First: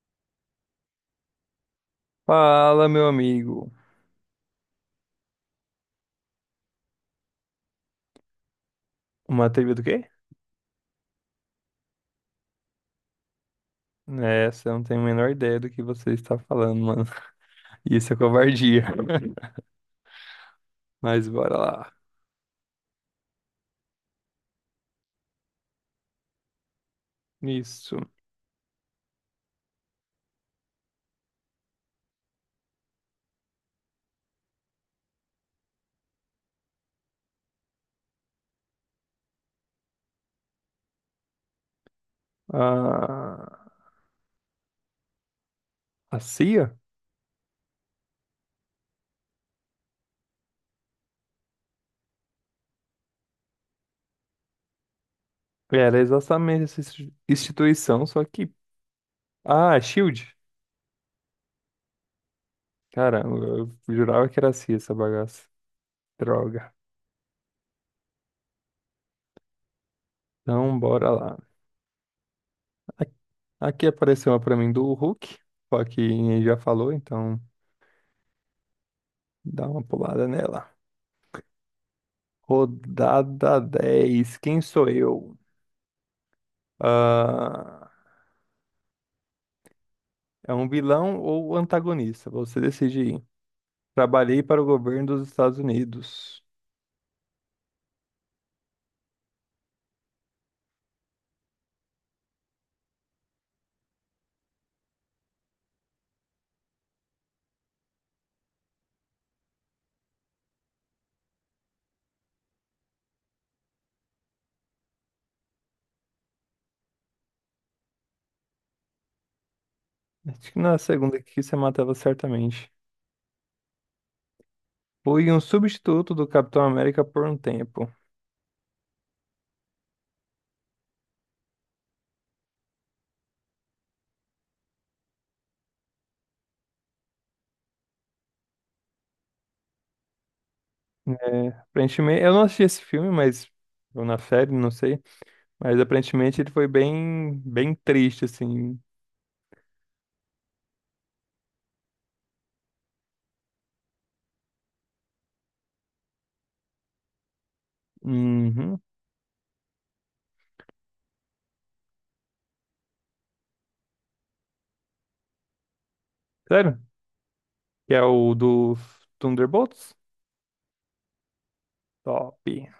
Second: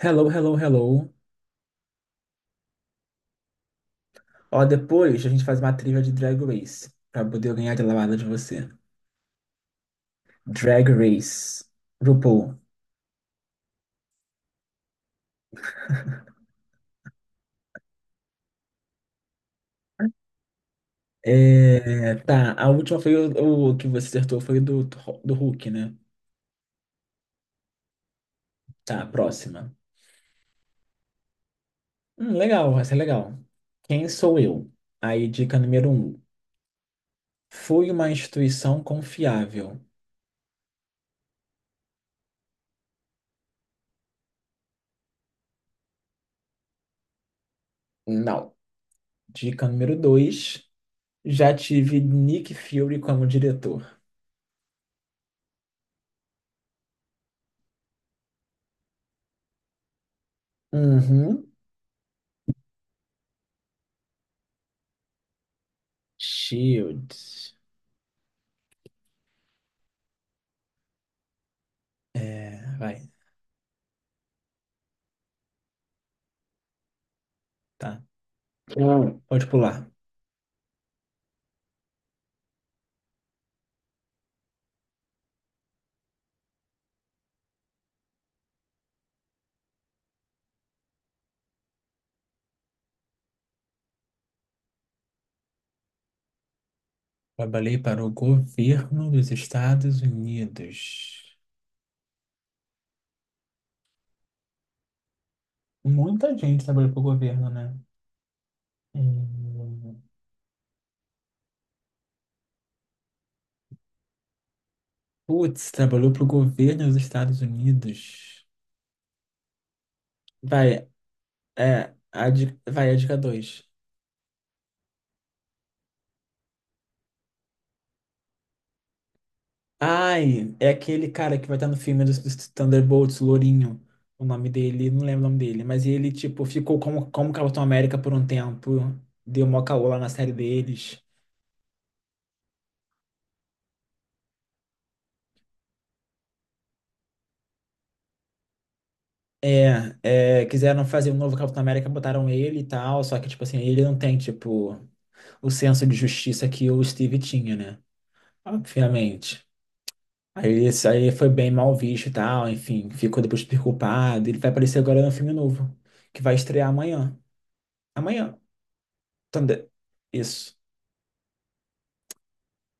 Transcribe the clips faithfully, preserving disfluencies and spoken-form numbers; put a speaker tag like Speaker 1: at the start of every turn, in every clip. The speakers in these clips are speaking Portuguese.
Speaker 1: Hello, hello, hello.
Speaker 2: Fala, meu amigo.
Speaker 1: Ó, depois a gente faz uma trilha de Drag Race pra poder eu ganhar de lavada de você.
Speaker 2: Uma trivia do quê?
Speaker 1: Drag Race. RuPaul.
Speaker 2: É, você não tem a menor ideia do que você está falando, mano. Isso é covardia. Mas bora lá.
Speaker 1: É, tá, a última foi o, o que você acertou foi do, do Hulk, né?
Speaker 2: Isso.
Speaker 1: Tá, próxima. Hum, legal, vai ser legal. Quem sou eu? Aí, dica número um. Fui uma instituição confiável.
Speaker 2: Ah, a C I A
Speaker 1: Não. Dica número dois. Já tive Nick Fury como diretor.
Speaker 2: era exatamente essa insti- instituição, só que... Ah, Shield.
Speaker 1: Uhum.
Speaker 2: Caramba, eu jurava que era a C I A essa bagaça. Droga.
Speaker 1: Shield.
Speaker 2: Então, bora lá.
Speaker 1: É,
Speaker 2: A-
Speaker 1: vai,
Speaker 2: Aqui apareceu uma pra mim do Hulk, só que já falou, então
Speaker 1: tá. Hum. Pode
Speaker 2: dá uma
Speaker 1: pular.
Speaker 2: pulada nela. Rodada dez. Quem sou eu? Ah, é um vilão ou antagonista? Você decide. Trabalhei para o governo dos Estados Unidos.
Speaker 1: Trabalhei para o governo dos Estados Unidos. Muita gente trabalhou para o governo, né? Hum. Putz, trabalhou para o governo dos Estados Unidos.
Speaker 2: Acho que na
Speaker 1: Vai,
Speaker 2: segunda aqui você
Speaker 1: é,
Speaker 2: matava
Speaker 1: a, di-
Speaker 2: certamente.
Speaker 1: vai, a dica dois.
Speaker 2: Fui um substituto do Capitão América por um tempo.
Speaker 1: Ai, é aquele cara que vai estar no filme dos, dos Thunderbolts, Lourinho. O nome dele, não lembro o nome dele, mas ele, tipo, ficou como, como Capitão América por um tempo. Deu mó caô lá na série deles.
Speaker 2: É, aparentemente, eu não assisti esse filme, mas ou na série, não sei. Mas aparentemente ele foi bem, bem triste, assim.
Speaker 1: É, é, quiseram fazer um novo Capitão América, botaram ele e tal, só que, tipo assim, ele não tem, tipo, o senso de justiça que o Steve tinha, né?
Speaker 2: Uhum.
Speaker 1: Obviamente. Aí isso aí foi bem mal visto e tal, enfim, ficou depois super culpado. Ele vai aparecer agora no filme novo, que vai estrear
Speaker 2: Sério?
Speaker 1: amanhã.
Speaker 2: Que é o
Speaker 1: Amanhã,
Speaker 2: do
Speaker 1: Thunder.
Speaker 2: Thunderbolts?
Speaker 1: Isso.
Speaker 2: Top.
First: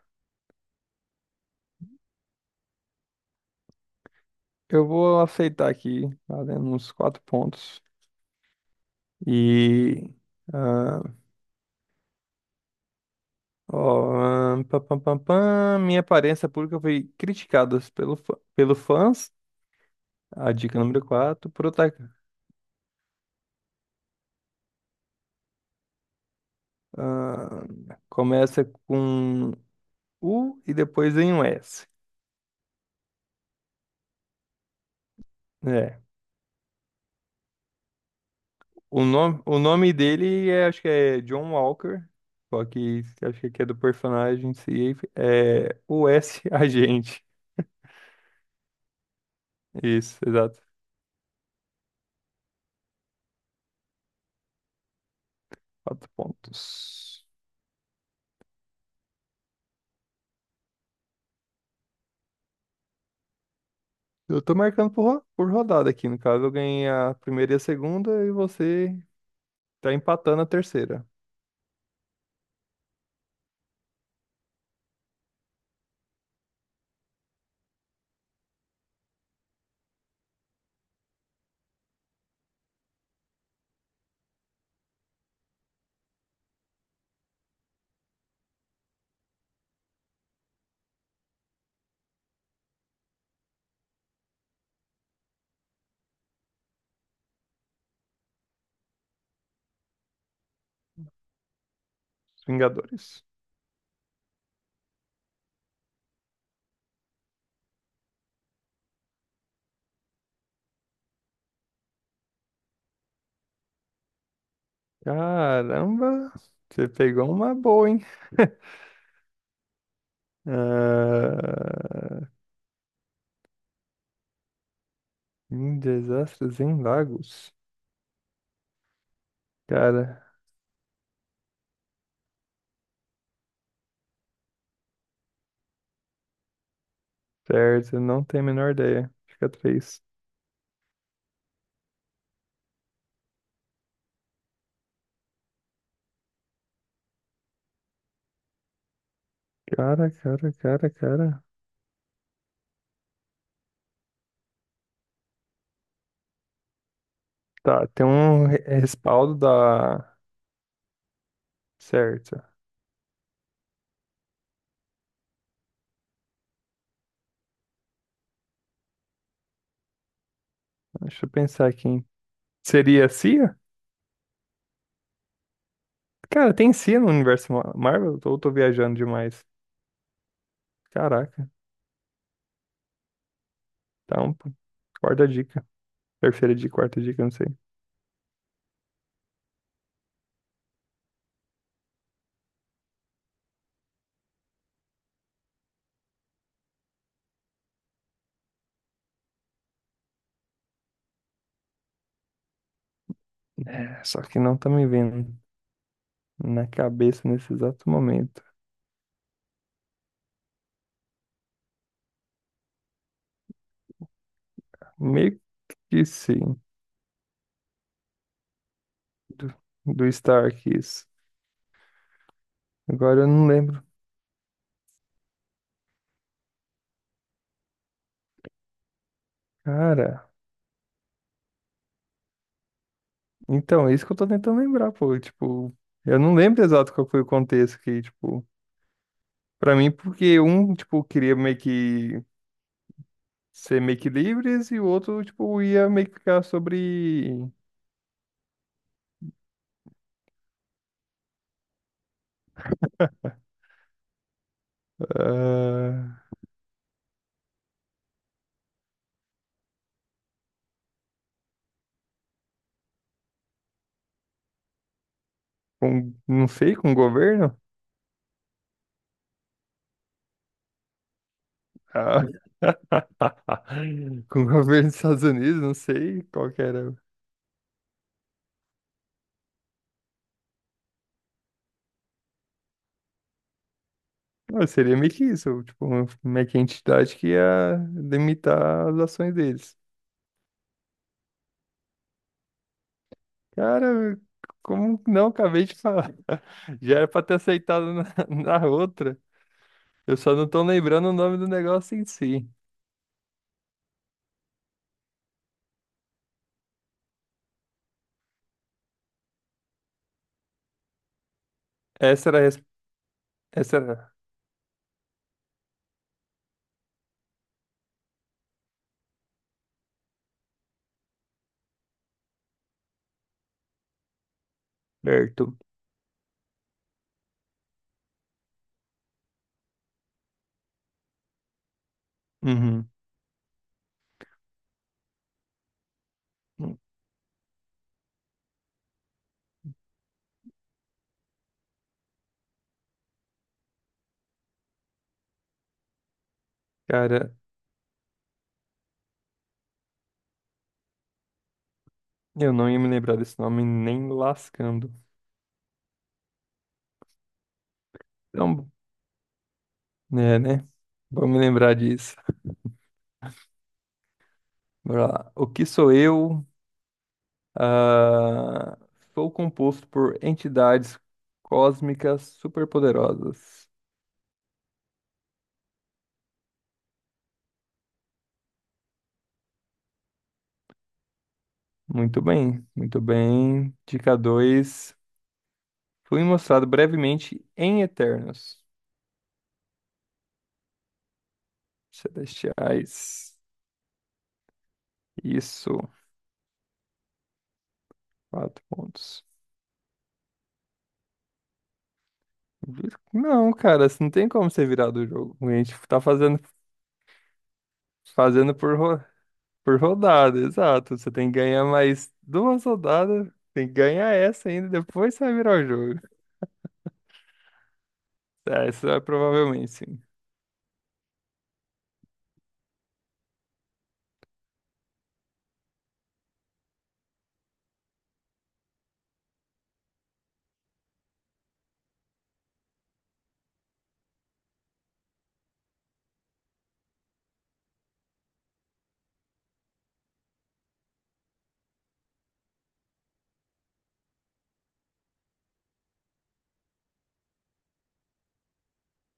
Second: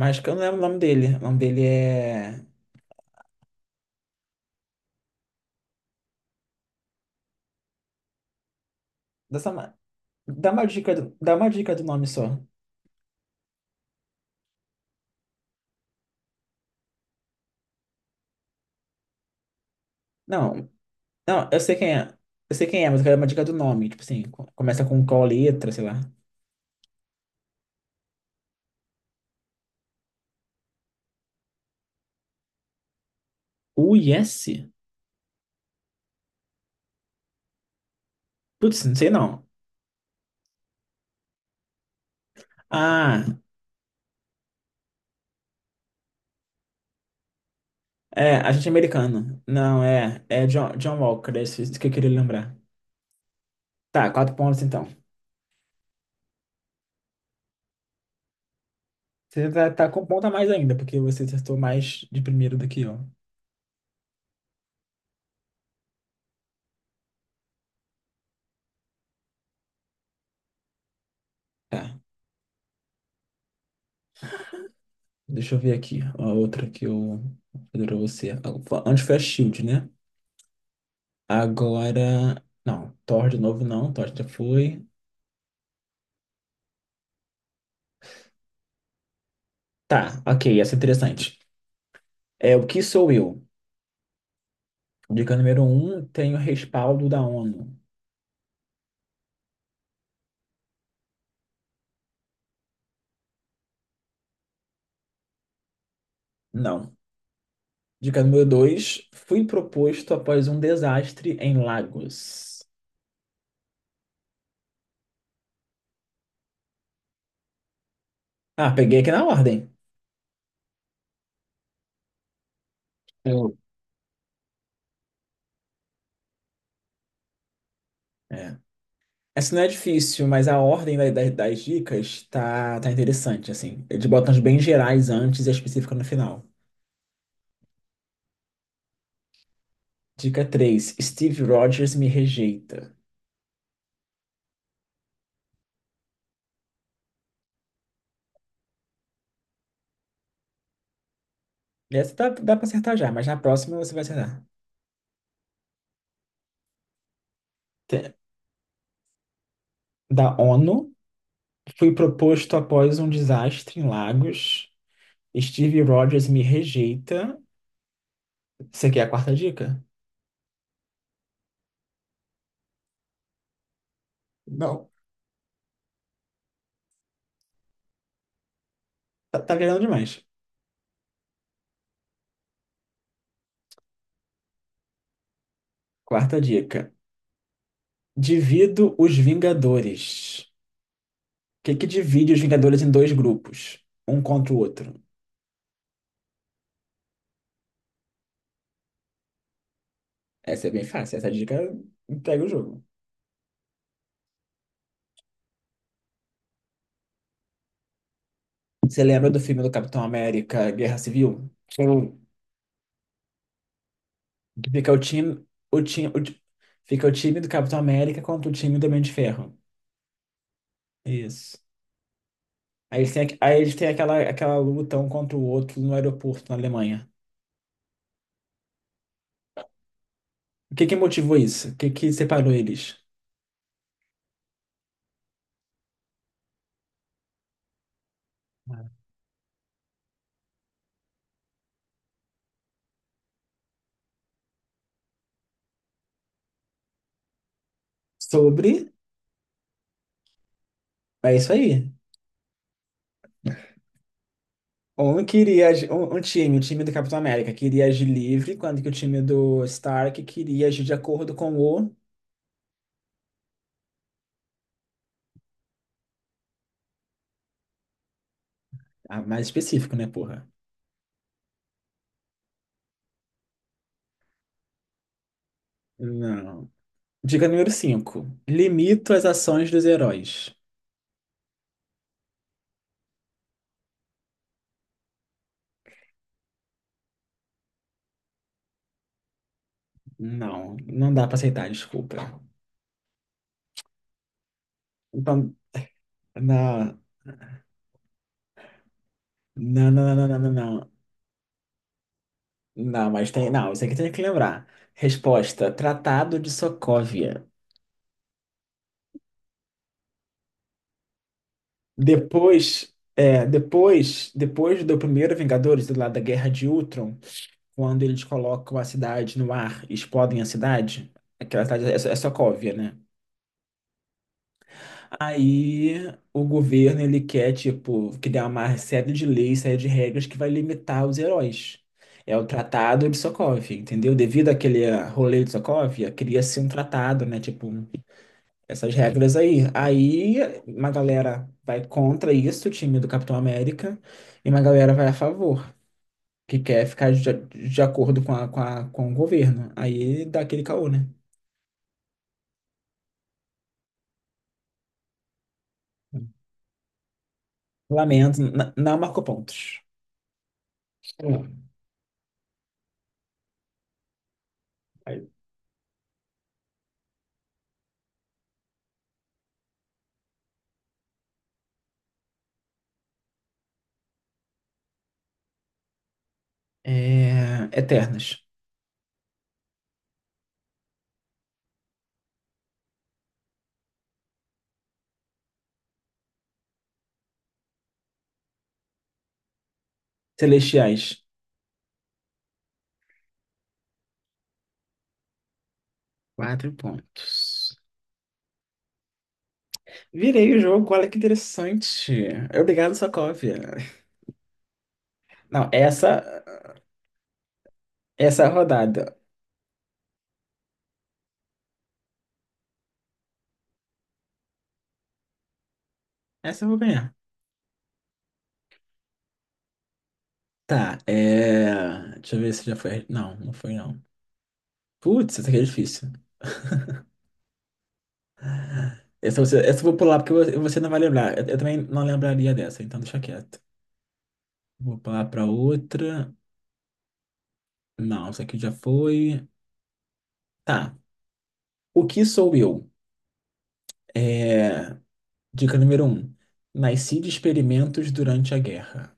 Speaker 1: Mas que eu não lembro o nome dele. O nome dele é.
Speaker 2: Eu vou aceitar aqui, valendo uns quatro pontos.
Speaker 1: Dessa... ma-
Speaker 2: E...
Speaker 1: Dá uma dica,
Speaker 2: ah,
Speaker 1: do- dá uma dica do nome só.
Speaker 2: ó, ah, pam, pam, pam, pam, minha aparência pública foi criticada pelo, fã- pelo fãs. A
Speaker 1: Não,
Speaker 2: dica número
Speaker 1: Não,
Speaker 2: quatro,
Speaker 1: eu sei
Speaker 2: Prota,
Speaker 1: quem é. Eu sei quem é, mas eu quero uma dica do nome. Tipo assim, co- começa com qual letra, sei lá.
Speaker 2: ah, começa com U e depois em um S.
Speaker 1: U I S?
Speaker 2: É.
Speaker 1: Putz, não
Speaker 2: O
Speaker 1: sei
Speaker 2: nome,
Speaker 1: não.
Speaker 2: o nome dele é, acho que é John Walker. Só que
Speaker 1: Ah,
Speaker 2: acho que aqui é do personagem em si. É o S Agente.
Speaker 1: é, agente americano. Não,
Speaker 2: Isso,
Speaker 1: é. É
Speaker 2: exato.
Speaker 1: John, John Walker, é isso que eu queria lembrar. Tá, quatro pontos então.
Speaker 2: Quatro pontos.
Speaker 1: Você tá, tá com ponto a mais ainda, porque você acertou mais de primeiro do que eu.
Speaker 2: Eu tô marcando por, ro- por rodada aqui, no caso. Eu ganhei a primeira e a segunda, e você tá empatando a terceira.
Speaker 1: Tá, deixa eu ver aqui. A outra que eu vou fazer pra você. Ah, antes foi a Shield, né? Agora. Não, Thor de novo não, Thor já foi. Tá, ok, essa é interessante. É, o que sou eu? Dica número um, tenho respaldo da ONU.
Speaker 2: Os Vingadores.
Speaker 1: Não. Dica número dois, fui proposto após um desastre em Lagos.
Speaker 2: Caramba, você pegou uma boa, hein?
Speaker 1: Ah, peguei aqui na ordem.
Speaker 2: Ah,
Speaker 1: Hum.
Speaker 2: em desastres em lagos.
Speaker 1: É. Essa não é difícil,
Speaker 2: Cara,
Speaker 1: mas a ordem da- da- das dicas tá, tá interessante, assim. Eles botam as bem gerais antes e a específica no final.
Speaker 2: certo, eu não tenho a menor ideia. Fica três.
Speaker 1: Dica três: Steve Rogers me rejeita.
Speaker 2: Cara, cara, cara, cara.
Speaker 1: Essa dá, dá pra acertar já, mas na próxima você vai acertar.
Speaker 2: Tá, tem
Speaker 1: Te-
Speaker 2: um re- respaldo da...
Speaker 1: Da ONU, fui
Speaker 2: Certo.
Speaker 1: proposto após um desastre em Lagos. Steve Rogers me rejeita. Isso aqui é a quarta dica?
Speaker 2: Deixa eu pensar aqui, hein? Seria a C I A?
Speaker 1: Não.
Speaker 2: Cara, tem si no universo Ma- Marvel? Ou tô viajando
Speaker 1: Tá,
Speaker 2: demais?
Speaker 1: tá virando demais.
Speaker 2: Caraca. Então, pô, quarta dica.
Speaker 1: Quarta
Speaker 2: Terceira dica,
Speaker 1: dica.
Speaker 2: quarta dica, não sei.
Speaker 1: Divido os Vingadores. O que que divide os Vingadores em dois grupos? Um contra o outro. Essa é bem fácil. Essa dica entrega o jogo.
Speaker 2: É, só que não tá me vindo na cabeça nesse exato momento.
Speaker 1: Você lembra do filme do Capitão América, Guerra Civil? Sim. Que fica o
Speaker 2: Meio
Speaker 1: time, o
Speaker 2: que
Speaker 1: time, o ti-
Speaker 2: sim,
Speaker 1: fica o time do Capitão América contra o time do Homem de
Speaker 2: do,
Speaker 1: Ferro.
Speaker 2: do Stark, isso.
Speaker 1: Isso. Aí eles
Speaker 2: Agora
Speaker 1: têm,
Speaker 2: eu
Speaker 1: aqu-
Speaker 2: não
Speaker 1: aí eles
Speaker 2: lembro.
Speaker 1: têm aquela, aquela luta um contra o outro no aeroporto na Alemanha.
Speaker 2: Cara,
Speaker 1: O que que motivou isso? O que que separou eles?
Speaker 2: então, é isso que eu tô tentando lembrar, pô. Tipo, eu não lembro exato qual foi o contexto que, tipo, pra mim, porque um, tipo, queria meio que ser meio que livres, e o outro, tipo, ia meio que ficar sobre.
Speaker 1: Sobre. É isso aí. Um queria. Agi- Um, um
Speaker 2: Ah,
Speaker 1: time, o time do Capitão América, queria agir livre, quando que o time do Stark queria agir de acordo com o.
Speaker 2: com, não sei, com o governo?
Speaker 1: Ah, mais específico, né, porra?
Speaker 2: Ah, com o governo dos Estados Unidos, não sei qual que
Speaker 1: Não.
Speaker 2: era.
Speaker 1: Dica número cinco. Limito as ações dos heróis.
Speaker 2: Não, seria meio que isso, tipo, uma, meio que a entidade que ia limitar as ações deles.
Speaker 1: Não, não dá pra aceitar, desculpa.
Speaker 2: Cara, como não
Speaker 1: Então,
Speaker 2: acabei de falar? Já
Speaker 1: não,
Speaker 2: era pra ter aceitado na, na outra.
Speaker 1: não, não,
Speaker 2: Eu
Speaker 1: não,
Speaker 2: só
Speaker 1: não,
Speaker 2: não
Speaker 1: não,
Speaker 2: tô
Speaker 1: não. Não,
Speaker 2: lembrando o nome do negócio em si.
Speaker 1: Não, mas tem. Não, isso aqui tem que lembrar. Resposta: Tratado de Sokovia.
Speaker 2: Essa era, a res-
Speaker 1: Depois, é,
Speaker 2: essa era
Speaker 1: depois, depois do primeiro Vingadores, do lado da Guerra de Ultron, quando eles colocam a cidade no ar, e explodem a cidade, aquela cidade é, So- é Sokovia, né?
Speaker 2: certo.
Speaker 1: Aí o governo ele quer tipo criar uma série de leis, série de regras que vai limitar os heróis. É o
Speaker 2: Uhum.
Speaker 1: Tratado de Sokovia, entendeu? Devido àquele ah, rolê de Sokovia, queria ser um tratado, né? Tipo um essas regras aí. Aí uma galera vai contra isso, o time do Capitão América, e uma galera vai a favor, que quer ficar de,
Speaker 2: Cara,
Speaker 1: de acordo com, a, com, a- com o governo. Aí dá aquele caô, né?
Speaker 2: eu não ia me lembrar desse nome nem lascando.
Speaker 1: Lamento,
Speaker 2: Então,
Speaker 1: n- não marcou pontos.
Speaker 2: é, né? Vamos
Speaker 1: Hum.
Speaker 2: lembrar disso. Bora lá. O que sou eu? Ah, sou composto por entidades cósmicas superpoderosas.
Speaker 1: É, Eternas.
Speaker 2: Muito bem, muito bem. Dica dois: fui mostrado brevemente em Eternos.
Speaker 1: Celestiais.
Speaker 2: Celestiais. Isso.
Speaker 1: Quatro pontos.
Speaker 2: Quatro pontos.
Speaker 1: Virei o jogo, olha que interessante. Obrigado,
Speaker 2: Não,
Speaker 1: Sokovia.
Speaker 2: cara, isso não tem como ser virado do jogo. A
Speaker 1: Não,
Speaker 2: gente tá fazendo,
Speaker 1: essa, essa
Speaker 2: fazendo por, ro-
Speaker 1: rodada.
Speaker 2: por rodada, exato. Você tem que ganhar mais duas rodadas, tem que ganhar essa ainda, depois você vai virar o jogo.
Speaker 1: Essa eu vou ganhar.
Speaker 2: Ah, essa é provavelmente, sim.
Speaker 1: Tá, é. Deixa eu ver se já foi. Não, não foi não. Putz, essa aqui é difícil. Essa, você, essa eu vou pular porque você você não vai lembrar. Eu, eu também não lembraria dessa, então deixa quieto. Vou pular pra outra. Não, essa aqui já foi. Tá. O que sou eu? É. Dica número um. Nasci de experimentos durante a guerra.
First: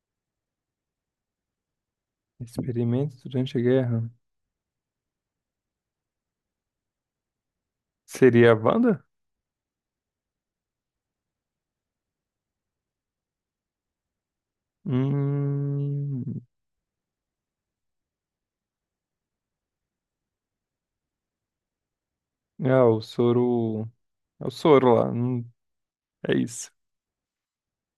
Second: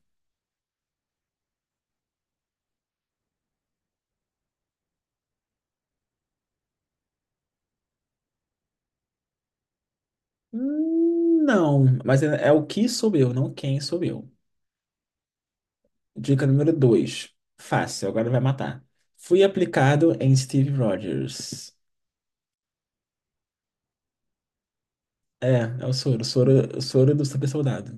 Speaker 2: Experimentos durante a guerra. Seria a Wanda?
Speaker 1: Hum, Não, mas é, é o que sou eu, não quem sou eu.
Speaker 2: Hum...
Speaker 1: Dica número dois. Fácil, agora vai matar. Fui aplicado em Steve Rogers.
Speaker 2: Ah, o soro... É o soro lá. Hum,
Speaker 1: É, é o soro.
Speaker 2: é isso.
Speaker 1: Soro, soro do super soldado.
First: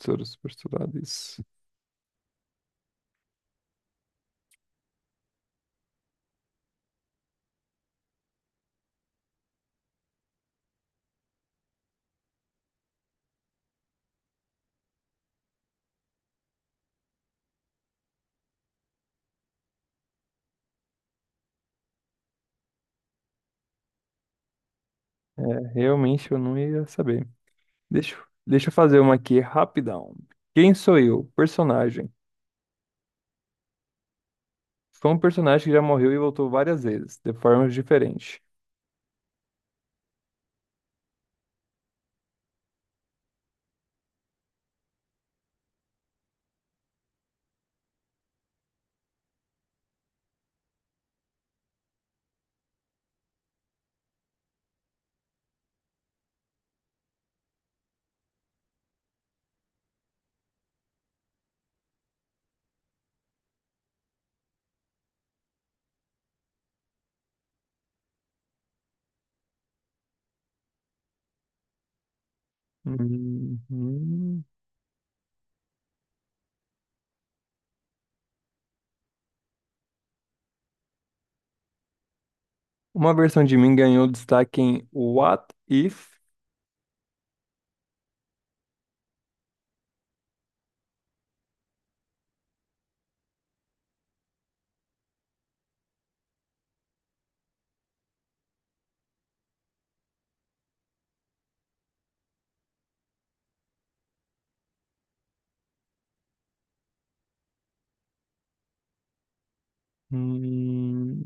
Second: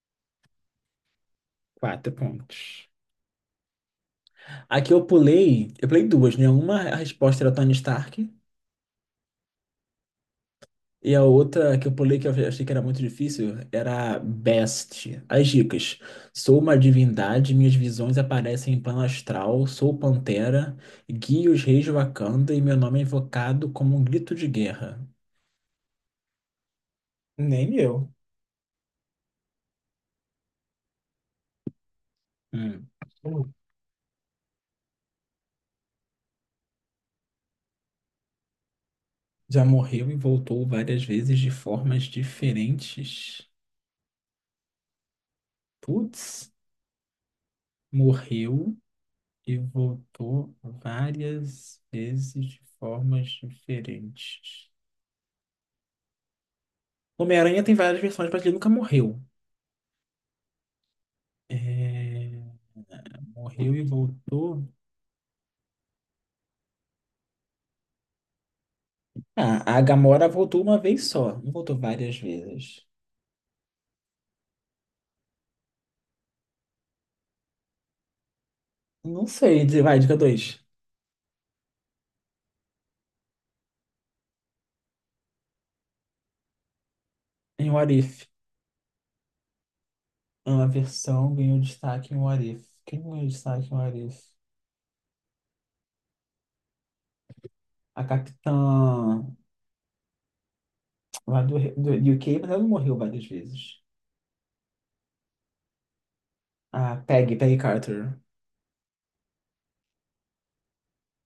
Speaker 2: Soro super soldado, isso.
Speaker 1: Quatro pontos. Aqui eu pulei, eu pulei duas, né? Uma a resposta era Tony Stark e a outra que eu pulei que eu achei que era muito difícil era Best. As dicas. Sou uma divindade, minhas visões aparecem em plano astral, sou pantera, guio os reis de Wakanda e meu nome é invocado como um grito de guerra.
Speaker 2: É, realmente eu não ia saber.
Speaker 1: Nem eu.
Speaker 2: Deixa, eu- deixa eu fazer uma aqui rapidão. Quem sou eu? Personagem.
Speaker 1: Hum.
Speaker 2: Foi um personagem que já morreu e voltou várias vezes, de formas diferentes.
Speaker 1: Já morreu e voltou várias vezes de formas diferentes. Putz. Morreu e voltou várias vezes de formas diferentes. Homem-Aranha tem várias versões, mas ele nunca morreu. É, morreu e voltou. Ah, a Gamora voltou uma vez só, não voltou várias vezes.
Speaker 2: Uhum.
Speaker 1: Não sei, de- vai, dica dois.
Speaker 2: Uma versão de mim ganhou destaque em What If?
Speaker 1: Em What If. É uma versão ganhou destaque em What If. Quem ganhou destaque em What If? A Capitã lá do, do U K, mas ela não morreu várias vezes. A Peggy, Peggy Carter.
Speaker 2: Hum.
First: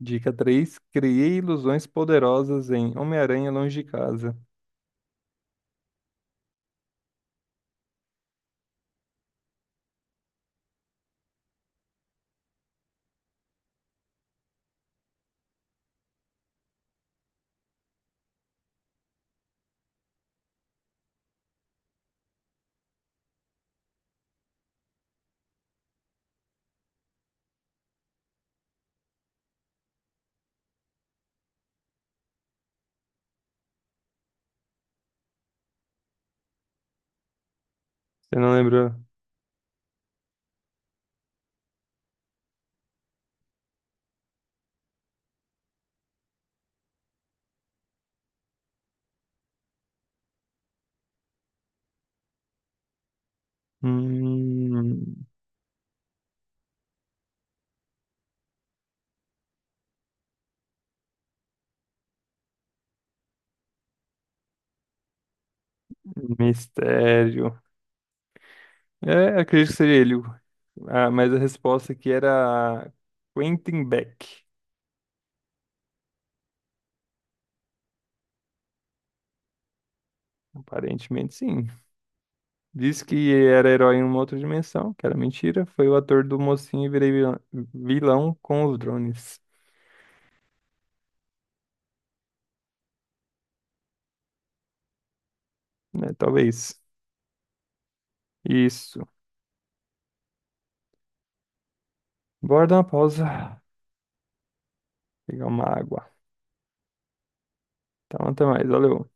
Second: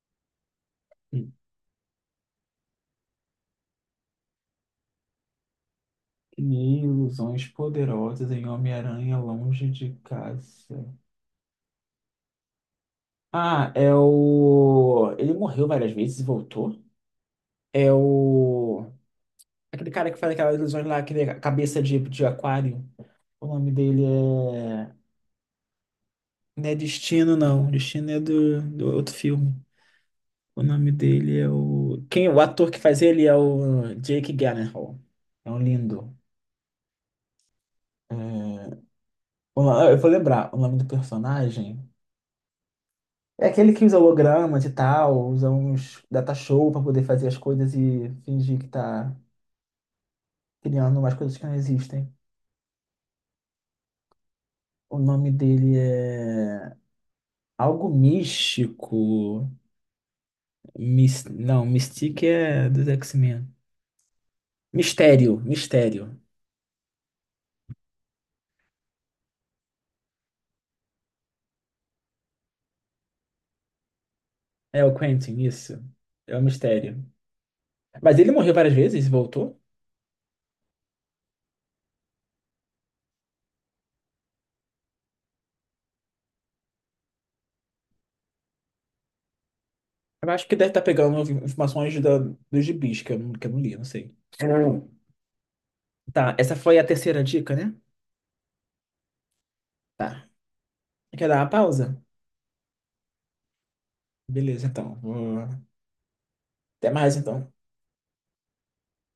Speaker 2: Dica três: criei ilusões poderosas em Homem-Aranha Longe de Casa.
Speaker 1: Crie ilusões poderosas em Homem-Aranha longe de casa. Ah, é o. Ele morreu várias vezes e voltou. É o. Aquele cara que faz aquelas ilusões lá, aquele cabeça de, de aquário. O nome dele é. Não é Destino, não. Destino é do, do outro filme. O nome dele é o. Quem, o ator que faz ele é o Jake Gyllenhaal. É um lindo. É,
Speaker 2: Você não lembrou?
Speaker 1: o- ah, eu vou lembrar o nome do personagem. É aquele que usa hologramas e tal, usa uns data show pra poder fazer as coisas e fingir que tá criando umas coisas que não existem. O
Speaker 2: Hum,
Speaker 1: nome dele é algo místico. Mis... Não, Mystique é dos X-Men. Mistério, Mistério.
Speaker 2: mistério. É, acredito que seria ele. Ah, mas a resposta aqui era Quentin Beck.
Speaker 1: É o Quentin, isso. É o Mistério. Mas ele morreu várias vezes e voltou?
Speaker 2: Aparentemente, sim. Disse que era herói em uma outra dimensão, que era mentira. Foi o ator do Mocinho e Virei Vilã- Vilão com os Drones.
Speaker 1: Eu acho que deve estar pegando informações da, dos gibis, que eu, não- que eu não li, não sei. Hum.
Speaker 2: Né?
Speaker 1: Tá, essa
Speaker 2: Talvez.
Speaker 1: foi a terceira dica, né?
Speaker 2: Isso.
Speaker 1: Tá. Quer dar uma pausa?
Speaker 2: Bora dar uma pausa,
Speaker 1: Beleza, então. Vou-
Speaker 2: pegar uma água.
Speaker 1: Até mais, então.
Speaker 2: Então, até mais. Valeu.